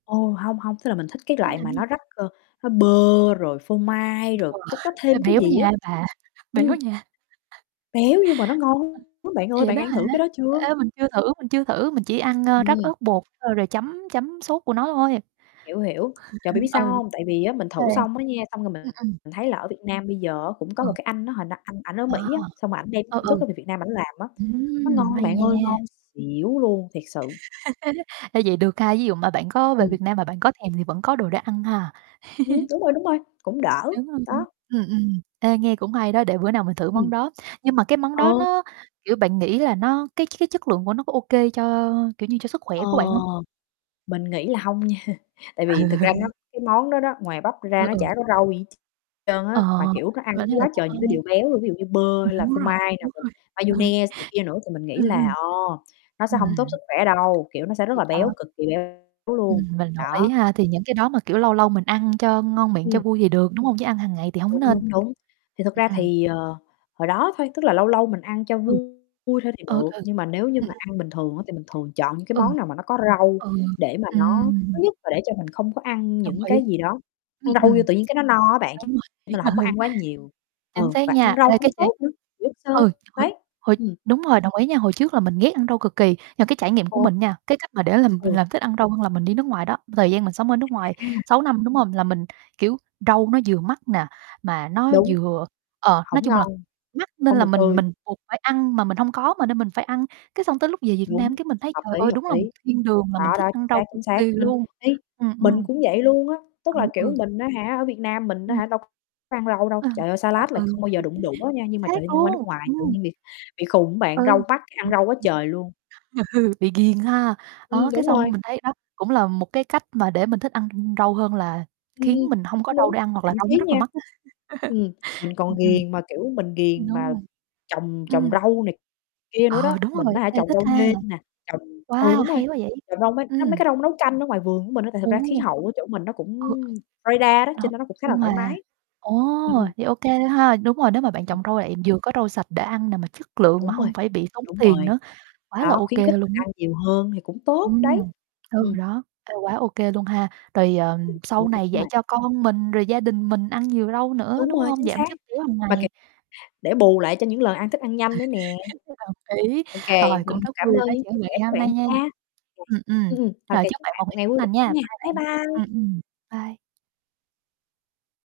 Ồ, hông, hông, tức là mình thích cái Em loại làm mà cái gì? nó rắc, ờ, nó bơ, rồi phô mai, rồi Wow. cái có Ê, thêm cái béo gì nha á, bà, béo ừm. nha. Béo nhưng mà nó ngon lắm bạn Ê, ơi, vậy bạn đó ăn hả? thử cái đó chưa? Ê, mình chưa thử, mình chưa thử, mình chỉ ăn, a, rắc Ừm. ớt bột thôi rồi chấm chấm sốt của nó thôi, Hiểu, hiểu, trời, ừ, bạn biết sao hông? Tại vì á, mình thử [unintelligible] xong á nha, xong rồi ừm, ừm. mình thấy là ở Việt Nam bây giờ á, cũng có Ừ. một cái anh á, hồi na anh ảnh ở Ờ. Mỹ á, xong rồi ảnh đem Ừ, công ừ. thức đó về Việt Nam ảnh làm á, nó Ừm, ngon hay bạn ơi, nha. ngon xỉu luôn, thiệt sự. A, vậy được ha, ví dụ mà bạn có về Ừm. Việt Nam mà bạn có thèm thì vẫn có đồ để ăn ha. Ừm, đúng rồi, đúng rồi, cũng đỡ, Đúng rồi, đó. ừm, ừm. Ê, nghe cũng hay đó, để bữa nào mình thử món Ừm. đó. Nhưng mà cái món đó Ờ. nó, kiểu, bạn nghĩ là nó cái cái chất lượng của nó có ô kê cho, kiểu như, cho sức khỏe Ờ, của bạn hông? mình nghĩ là hông nha. Tại Ừ. vì thực ra nó cái món đó đó, ngoài bắp ra Ừ, nó ừ. chả có rau gì hết tr trơn Ờ, á, mà, kiểu, nó ăn cái vẫn như là quá không trời những cái ai. điều béo luôn, ví dụ như bơ hay là Đúng phô rồi, mai đúng này, rồi. mayonnaise này kia nữa. Thì mình nghĩ Ừm, là, ừm. ờ, nó sẽ hông tốt Ừm. sức khỏe đâu, kiểu, nó sẽ rất Thì là béo, đó. cực kỳ béo luôn, Ừm, mình đồng ý đó. ha, thì những cái đó mà, kiểu, lâu lâu mình ăn cho ngon miệng, cho Ừm. vui thì được, đúng hông? Chứ ăn hàng ngày thì hổng Đúng, nên. đúng, đúng. Thì thực ra Ừm. thì, ờ, hồi đó thôi, tức là lâu lâu mình ăn cho Ừ. vui thôi thì Ừ, được, ừ. nhưng mà nếu như Ừm, mà ăn bình thường á, thì mình thường chọn những cái ừm. món nào mà nó có rau Ừ, để mà ừ, nó thứ ừm. nhất là để cho mình không có ăn Đồng những ý, cái gì đó, ừm, ăn rau vô ừm, tự nhiên cái nó no á bạn, [unintelligible] đúng nên rồi, là hổng có ờ. ăn quá nhiều Chính ừ, xác và ăn nha, rau ê, cũng cái trải tốt nữa, nhiều chất ừ, xơ, hồi đấy, hồi ừm. đúng rồi, đồng ý nha, hồi trước là mình ghét ăn rau cực kỳ, nhưng mà cái trải nghiệm của Ừ. mình nha, cái cách mà để làm mình Ừ. làm thích ăn rau hơn là mình đi nước ngoài đó, thời gian mình sống ở nước ngoài À. 6 năm, đúng hông? Là mình, kiểu, rau nó vừa mắc nè, mà nó Đúng. vừa ờ, nói Hổng chung là ngon, mắc nên hông là được mình tươi. mình buộc phải ăn, mà mình hông có mà, nên mình phải ăn. Cái xong tới lúc về Việt Đúng, Nam cái mình thấy, hợp trời lý, ơi, hợp đúng là lý. một thiên đường, mà mình Đó, thích đó, ăn chính rau xác, cực chính xác, kỳ ừm luôn, ý, ừm, mình ừm. cũng vậy luôn á, tức là, Ầm. kiểu, Ừ. mình á hả, ở Việt Nam mình á Ừm. hả, đâu có ăn rau đâu, Ừ. trời ơi, Ừ, salad là ừ. không bao giờ đụng đũa nha, Chính nhưng mà xác trời ơi, đi qua nước luôn. ngoài tự Ừm. nhiên bị bị khùng á bạn, rau Ừ. mắc, cái ăn rau quá trời luôn. Bị ghiền ha. Đó, Ừm, cái đúng xong rồi. mình thấy đó cũng là một cái cách mà để mình thích ăn r rau hơn là Ừm, khiến ừm, mình hông có đúng, rau đúng, để ăn hoặc là thậm rau nó chí rất là nha mắc á. ừm, mình còn Ừm, ghiền, mà kiểu, mình ừm, ghiền đúng mà rồi, trồng trồng ừm. rau này kia nữa đó. Ờ, đúng Mình rồi. á hả, Ê, trồng thích rau ha. nêm nè, trồng ừ, Wow, đúng rồi, hay quá vậy, trồng rau, mấy á, mấy ừm. cái rau nấu canh ở ngoài vườn của mình á, tại thật ra Đúng khí luôn. hậu ở chỗ mình nó cũng Ừ Florida đó, cho [unintelligible] nên nó cũng khá là Nhưng thoải mà mái. ồ, Ừm, ừm. thì ô kê thôi ha. Đúng rồi, nếu mà bạn trồng rau lại vừa có rau sạch để ăn nè, mà chất lượng mà Đúng rồi, hông phải bị tốn đúng tiền rồi, nữa, quá là đó, ô khuyến khích kê mình luôn á. ăn nhiều hơn thì cũng tốt đấy, Ừm, ừ, ừm. đó. Ê, quá ô kê luôn ha, rồi, ờ, Ừm. sau Đúng rồi, này đúng dạy rồi. cho con mình rồi gia đình mình ăn nhiều rau nữa, Đúng đúng rồi, hông? chính Giảm xác. chất béo hàng Mà, ki ngày. để bù lại cho những lần ăn thức ăn nhanh nữa nè. Đồng ý, Ô kê, rồi, cũng mình rất cảm vui được ơn nói những chuyện chia với bạn sẻ ngày của hôm bạn nay nha. nha. Ừm, ừm, Ừm, ừm, ô rồi kê, chúc chúc bạn bạn một một ngày ngày tốt vui vẻ lành nha, nha. bye Bye bạn, ừm, bye! ừm, bye.